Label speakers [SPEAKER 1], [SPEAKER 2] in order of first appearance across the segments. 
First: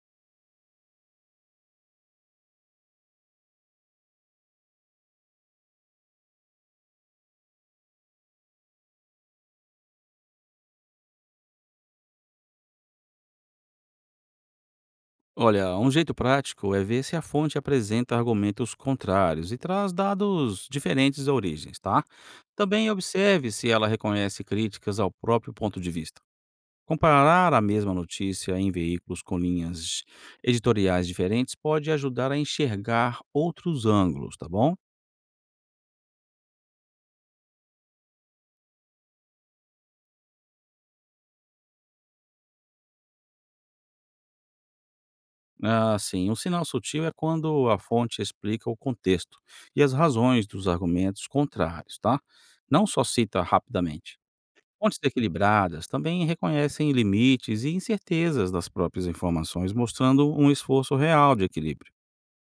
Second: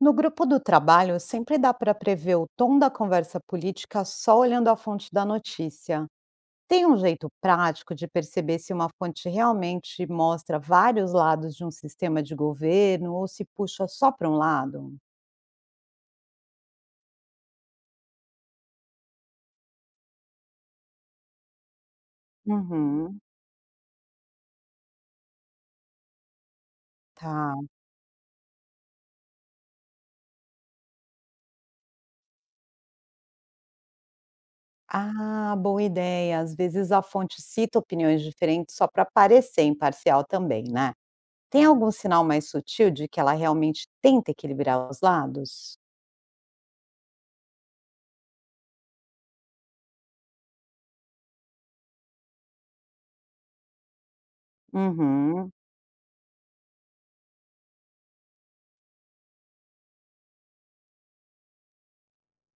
[SPEAKER 1] No grupo do trabalho, sempre dá para prever o tom da conversa política só olhando a fonte da notícia. Tem um jeito prático de perceber se uma fonte realmente mostra vários lados de um sistema de governo ou se puxa só para um lado?
[SPEAKER 2] Olha, um jeito prático é ver se a fonte apresenta argumentos contrários e traz dados diferentes de origens, tá? Também
[SPEAKER 1] Uhum.
[SPEAKER 2] observe se ela reconhece críticas ao próprio ponto de vista. Comparar
[SPEAKER 1] Tá.
[SPEAKER 2] a mesma notícia em veículos com linhas editoriais diferentes pode ajudar a enxergar outros ângulos, tá bom?
[SPEAKER 1] Ah, boa ideia. Às vezes a fonte cita opiniões diferentes só para parecer imparcial também, né? Tem algum sinal mais sutil de que ela realmente tenta equilibrar os lados?
[SPEAKER 2] Assim, um sinal sutil é quando a fonte explica o contexto e as razões dos argumentos contrários, tá? Não só cita rapidamente. Fontes
[SPEAKER 1] Uhum.
[SPEAKER 2] equilibradas também reconhecem limites e incertezas das próprias informações, mostrando um esforço real de equilíbrio.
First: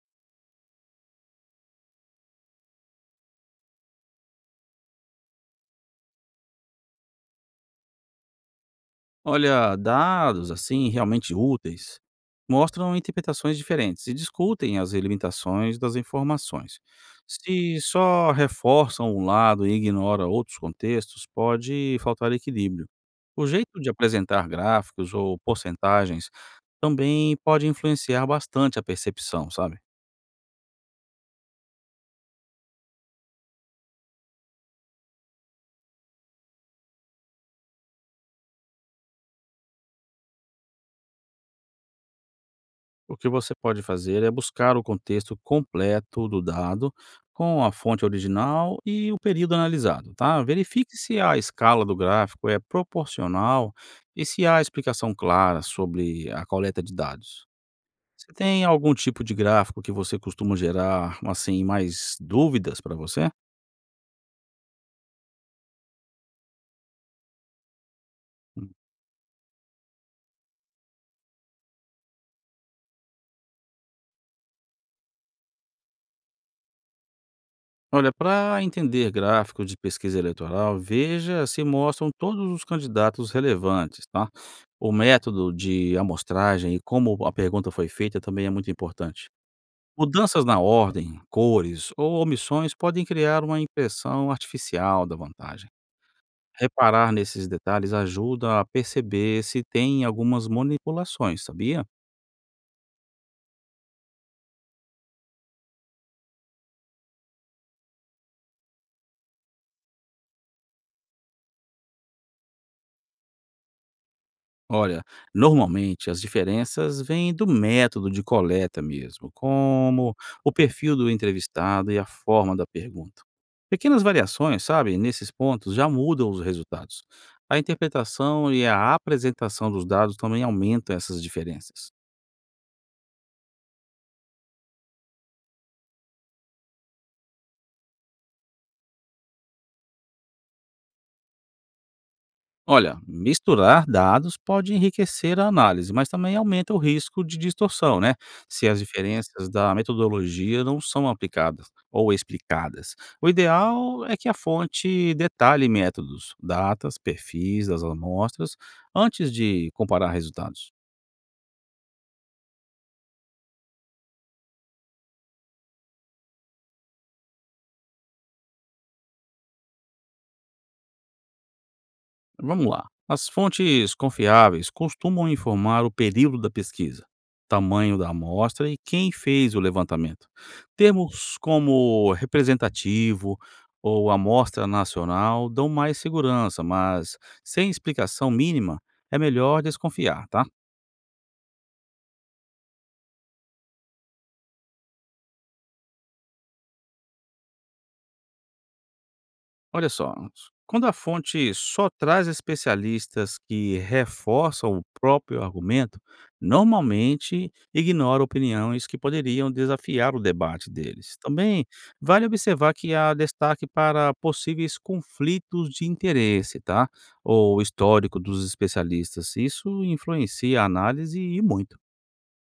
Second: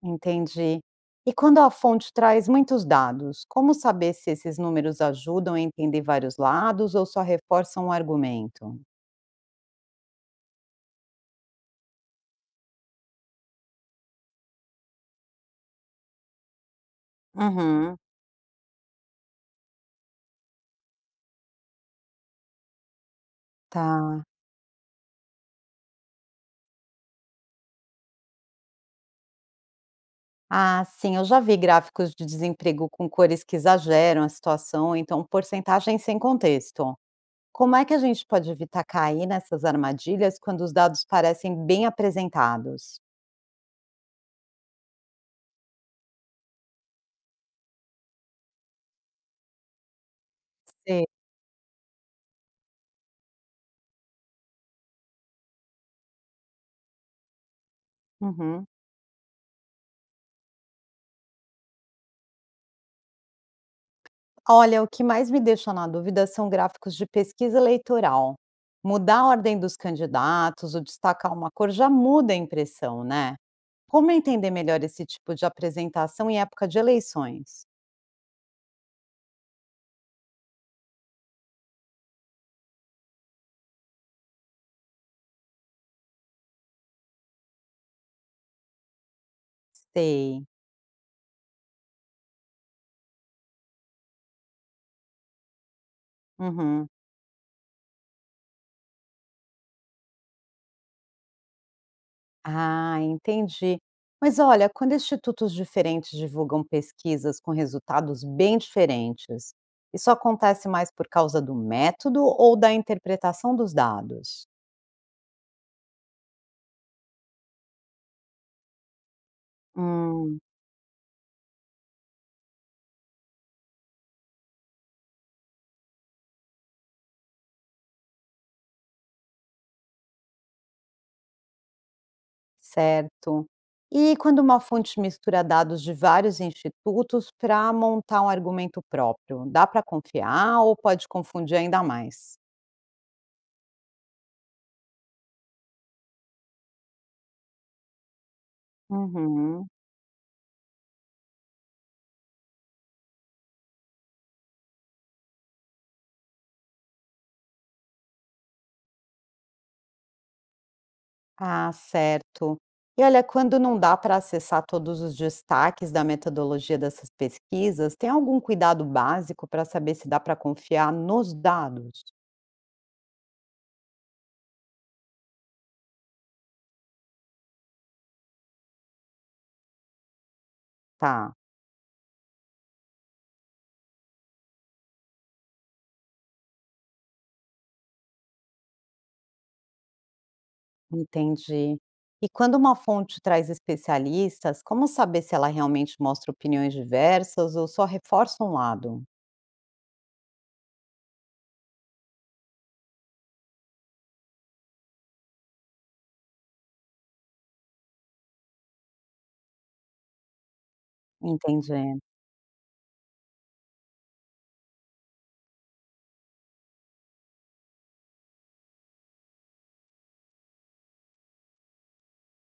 [SPEAKER 1] Entendi. E quando a fonte traz muitos dados, como saber se esses números ajudam a entender vários lados ou só reforçam o argumento?
[SPEAKER 2] Olha, dados assim realmente úteis mostram interpretações diferentes e discutem as limitações das informações. Se
[SPEAKER 1] Uhum.
[SPEAKER 2] só reforçam um lado e ignora outros contextos, pode faltar equilíbrio. O jeito de
[SPEAKER 1] Tá.
[SPEAKER 2] apresentar gráficos ou porcentagens também pode influenciar bastante a percepção, sabe?
[SPEAKER 1] Ah, sim, eu já vi gráficos de desemprego com cores que exageram a situação, ou então porcentagens sem contexto. Como é que a gente pode evitar cair nessas armadilhas quando os dados parecem bem apresentados?
[SPEAKER 2] O que você pode fazer é buscar o contexto completo do dado, com a fonte original e o período analisado, tá? Verifique
[SPEAKER 1] Sei.
[SPEAKER 2] se a escala do gráfico é proporcional e se há explicação clara sobre a coleta de dados. Você tem
[SPEAKER 1] Uhum.
[SPEAKER 2] algum tipo de gráfico que você costuma gerar, assim, mais dúvidas para você?
[SPEAKER 1] Olha, o que mais me deixa na dúvida são gráficos de pesquisa eleitoral. Mudar a ordem dos candidatos ou destacar uma cor já muda a impressão, né? Como entender melhor esse tipo de apresentação em época de eleições?
[SPEAKER 2] Olha, para entender gráficos de pesquisa eleitoral, veja se mostram todos os candidatos relevantes, tá? O método de amostragem e como a pergunta foi feita também é muito importante. Mudanças
[SPEAKER 1] Sei.
[SPEAKER 2] na ordem, cores ou omissões podem criar uma impressão artificial da vantagem.
[SPEAKER 1] Uhum.
[SPEAKER 2] Reparar nesses detalhes ajuda a perceber se tem algumas manipulações, sabia?
[SPEAKER 1] Ah, entendi. Mas olha, quando institutos diferentes divulgam pesquisas com resultados bem diferentes, isso acontece mais por causa do método ou da interpretação dos dados?
[SPEAKER 2] Olha, normalmente as diferenças vêm do método de coleta mesmo, como
[SPEAKER 1] Hum.
[SPEAKER 2] o perfil do entrevistado e a forma da pergunta. Pequenas variações, sabe, nesses pontos já mudam os resultados. A interpretação e a apresentação dos dados também aumentam essas diferenças.
[SPEAKER 1] Certo. E quando uma fonte mistura dados de vários institutos para montar um argumento próprio, dá para confiar ou pode confundir ainda mais?
[SPEAKER 2] Olha, misturar dados pode enriquecer a análise, mas também aumenta o risco de distorção, né? Se as diferenças
[SPEAKER 1] Uhum.
[SPEAKER 2] da metodologia não são aplicadas ou explicadas. O ideal é que a fonte detalhe métodos, datas, perfis das amostras antes de comparar resultados.
[SPEAKER 1] Ah, certo. E olha, quando não dá para acessar todos os destaques da metodologia dessas pesquisas, tem algum cuidado básico para saber se dá para confiar nos dados?
[SPEAKER 2] Vamos lá. As fontes confiáveis costumam informar o período da pesquisa, tamanho da amostra e quem fez o levantamento.
[SPEAKER 1] Tá.
[SPEAKER 2] Termos como representativo ou amostra nacional dão mais segurança, mas sem explicação mínima é melhor desconfiar, tá?
[SPEAKER 1] Entendi. E quando uma fonte traz especialistas, como saber se ela realmente mostra opiniões diversas ou só reforça um lado?
[SPEAKER 2] Olha só, quando a fonte só traz especialistas que reforçam o próprio argumento, normalmente ignora opiniões que poderiam desafiar o debate deles. Também
[SPEAKER 1] Entendi,
[SPEAKER 2] vale observar que há destaque para possíveis conflitos de interesse, tá? Ou histórico dos especialistas. Isso influencia a análise e muito.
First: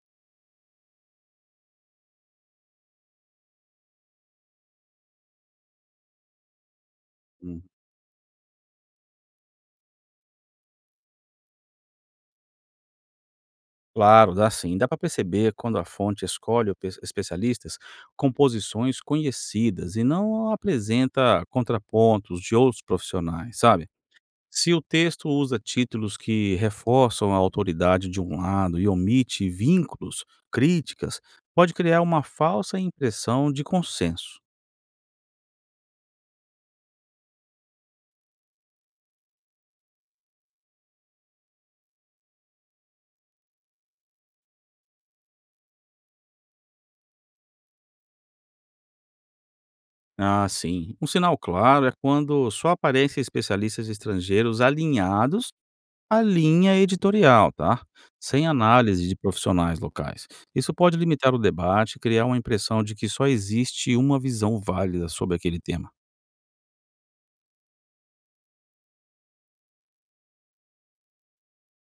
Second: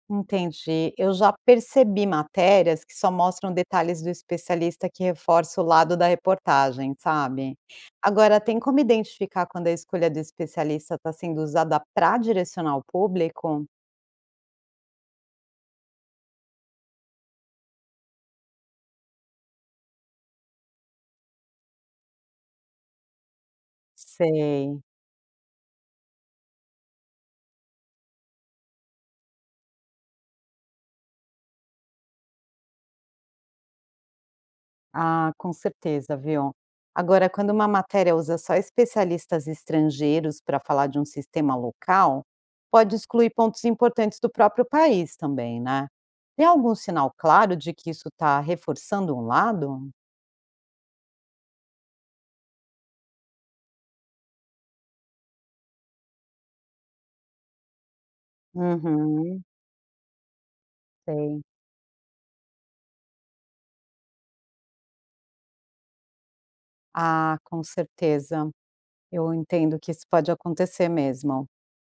[SPEAKER 1] entendi. Eu já percebi matérias que só mostram detalhes do especialista que reforça o lado da reportagem, sabe? Agora, tem como identificar quando a escolha do especialista está sendo usada para direcionar o público?
[SPEAKER 2] Claro, dá sim. Dá para perceber quando a fonte escolhe o especialistas composições conhecidas e não apresenta contrapontos de outros profissionais, sabe? Se
[SPEAKER 1] Sei.
[SPEAKER 2] o texto usa títulos que reforçam a autoridade de um lado e omite vínculos, críticas, pode criar uma falsa impressão de consenso.
[SPEAKER 1] Ah, com certeza, viu. Agora, quando uma matéria usa só especialistas estrangeiros para falar de um sistema local, pode excluir pontos importantes do próprio país também, né? Tem algum sinal claro de que isso está reforçando um lado?
[SPEAKER 2] Ah, sim. Um sinal claro é quando só aparecem especialistas estrangeiros alinhados a linha editorial, tá? Sem análise de
[SPEAKER 1] Uhum,
[SPEAKER 2] profissionais locais. Isso pode limitar o
[SPEAKER 1] sei.
[SPEAKER 2] debate e criar uma impressão de que só existe uma visão válida sobre aquele tema.
[SPEAKER 1] Ah, com certeza. Eu entendo que isso pode acontecer mesmo.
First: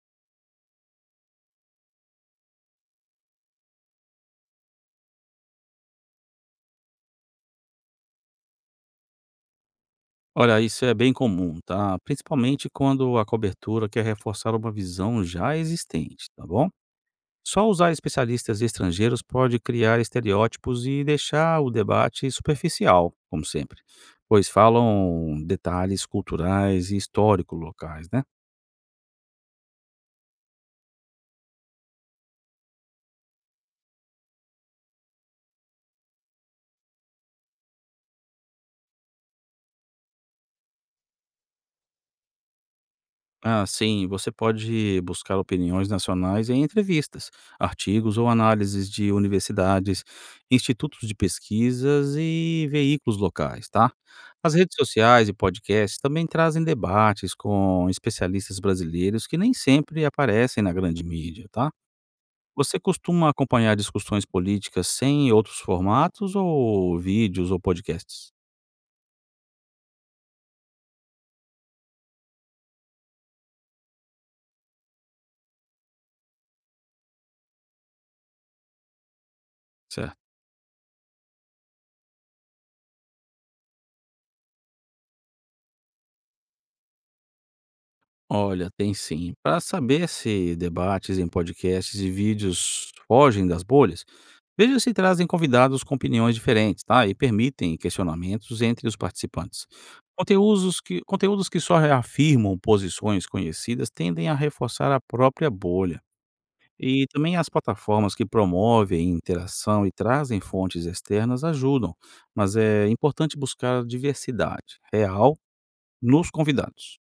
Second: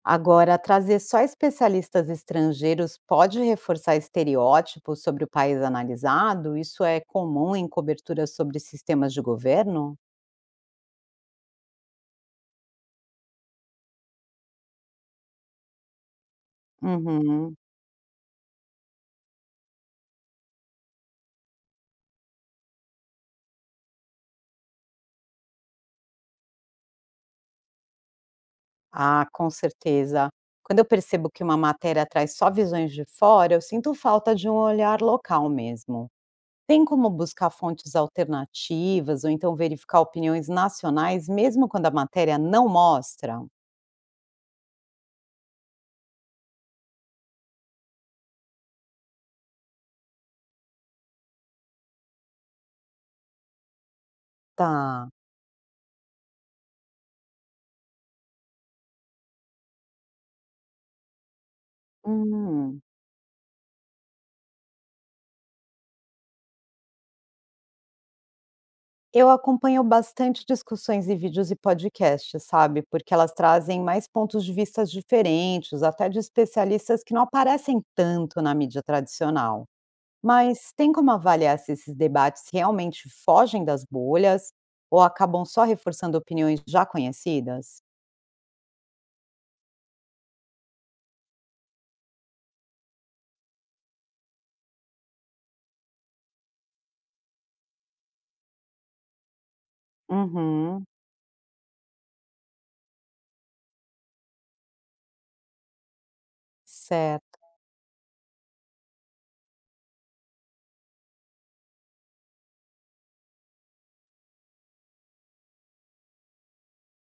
[SPEAKER 1] Agora, trazer só especialistas estrangeiros pode reforçar estereótipos sobre o país analisado? Isso é comum em coberturas sobre sistemas de governo?
[SPEAKER 2] Olha, isso é bem comum, tá? Principalmente quando a cobertura quer reforçar uma visão já existente, tá bom?
[SPEAKER 1] Uhum.
[SPEAKER 2] Só usar especialistas estrangeiros pode criar estereótipos e deixar o debate superficial, como sempre, pois falam detalhes culturais e históricos locais, né?
[SPEAKER 1] Ah, com certeza. Quando eu percebo que uma matéria traz só visões de fora, eu sinto falta de um olhar local mesmo. Tem como buscar fontes alternativas ou então verificar opiniões nacionais, mesmo quando a matéria não mostra?
[SPEAKER 2] Ah, sim, você pode buscar opiniões nacionais em entrevistas, artigos ou análises de universidades, institutos de pesquisas e veículos locais, tá? As redes
[SPEAKER 1] Tá.
[SPEAKER 2] sociais e podcasts também trazem debates com especialistas brasileiros que nem sempre aparecem na grande mídia, tá? Você
[SPEAKER 1] Hum.
[SPEAKER 2] costuma acompanhar discussões políticas sem outros formatos ou vídeos ou podcasts?
[SPEAKER 1] Eu acompanho bastante discussões e vídeos e podcasts, sabe? Porque elas trazem mais pontos de vista diferentes, até de especialistas que não aparecem tanto na mídia tradicional.
[SPEAKER 2] Certo.
[SPEAKER 1] Mas tem como avaliar se esses debates realmente fogem das bolhas ou acabam só reforçando opiniões já conhecidas?
[SPEAKER 2] Olha, tem sim. Para saber se debates em podcasts e vídeos fogem das bolhas, veja se trazem convidados com opiniões diferentes, tá? E permitem questionamentos entre os participantes. Conteúdos
[SPEAKER 1] Uhum,
[SPEAKER 2] que, conteúdos que só reafirmam posições conhecidas tendem a reforçar a própria bolha. E também
[SPEAKER 1] certo,
[SPEAKER 2] as plataformas que promovem interação e trazem fontes externas ajudam, mas é importante buscar a diversidade real nos convidados.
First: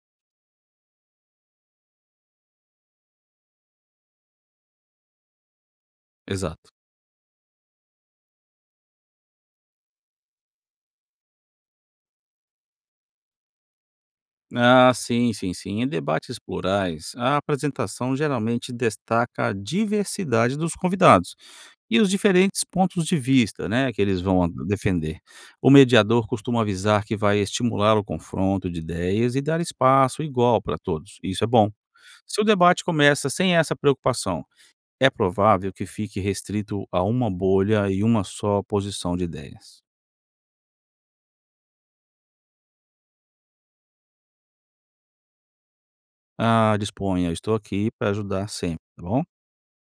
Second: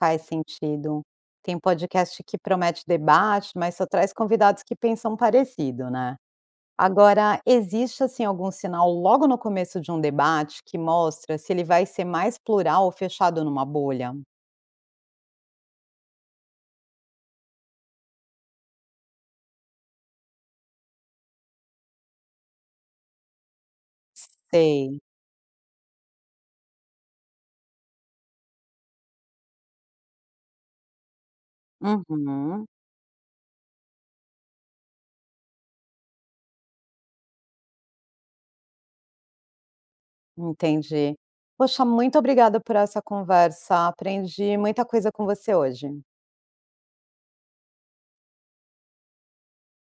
[SPEAKER 1] faz sentido. Tem podcast que promete debate, mas só traz convidados que pensam parecido, né?
[SPEAKER 2] Exato.
[SPEAKER 1] Agora, existe assim algum sinal logo no começo de um debate que mostra se ele vai ser mais plural ou fechado numa bolha?
[SPEAKER 2] Ah, sim. Em debates plurais, a apresentação geralmente destaca a diversidade dos convidados e os diferentes pontos de vista, né, que eles vão
[SPEAKER 1] Sei.
[SPEAKER 2] defender. O mediador costuma avisar que vai estimular o confronto de ideias e dar espaço igual para todos. Isso é bom. Se o
[SPEAKER 1] Uhum,
[SPEAKER 2] debate começa sem essa preocupação, é provável que fique restrito a uma bolha e uma só posição de ideias.
[SPEAKER 1] entendi. Poxa, muito obrigada por essa conversa. Aprendi muita coisa com você hoje.
[SPEAKER 2] Ah, disponha, eu estou aqui para ajudar sempre, tá bom?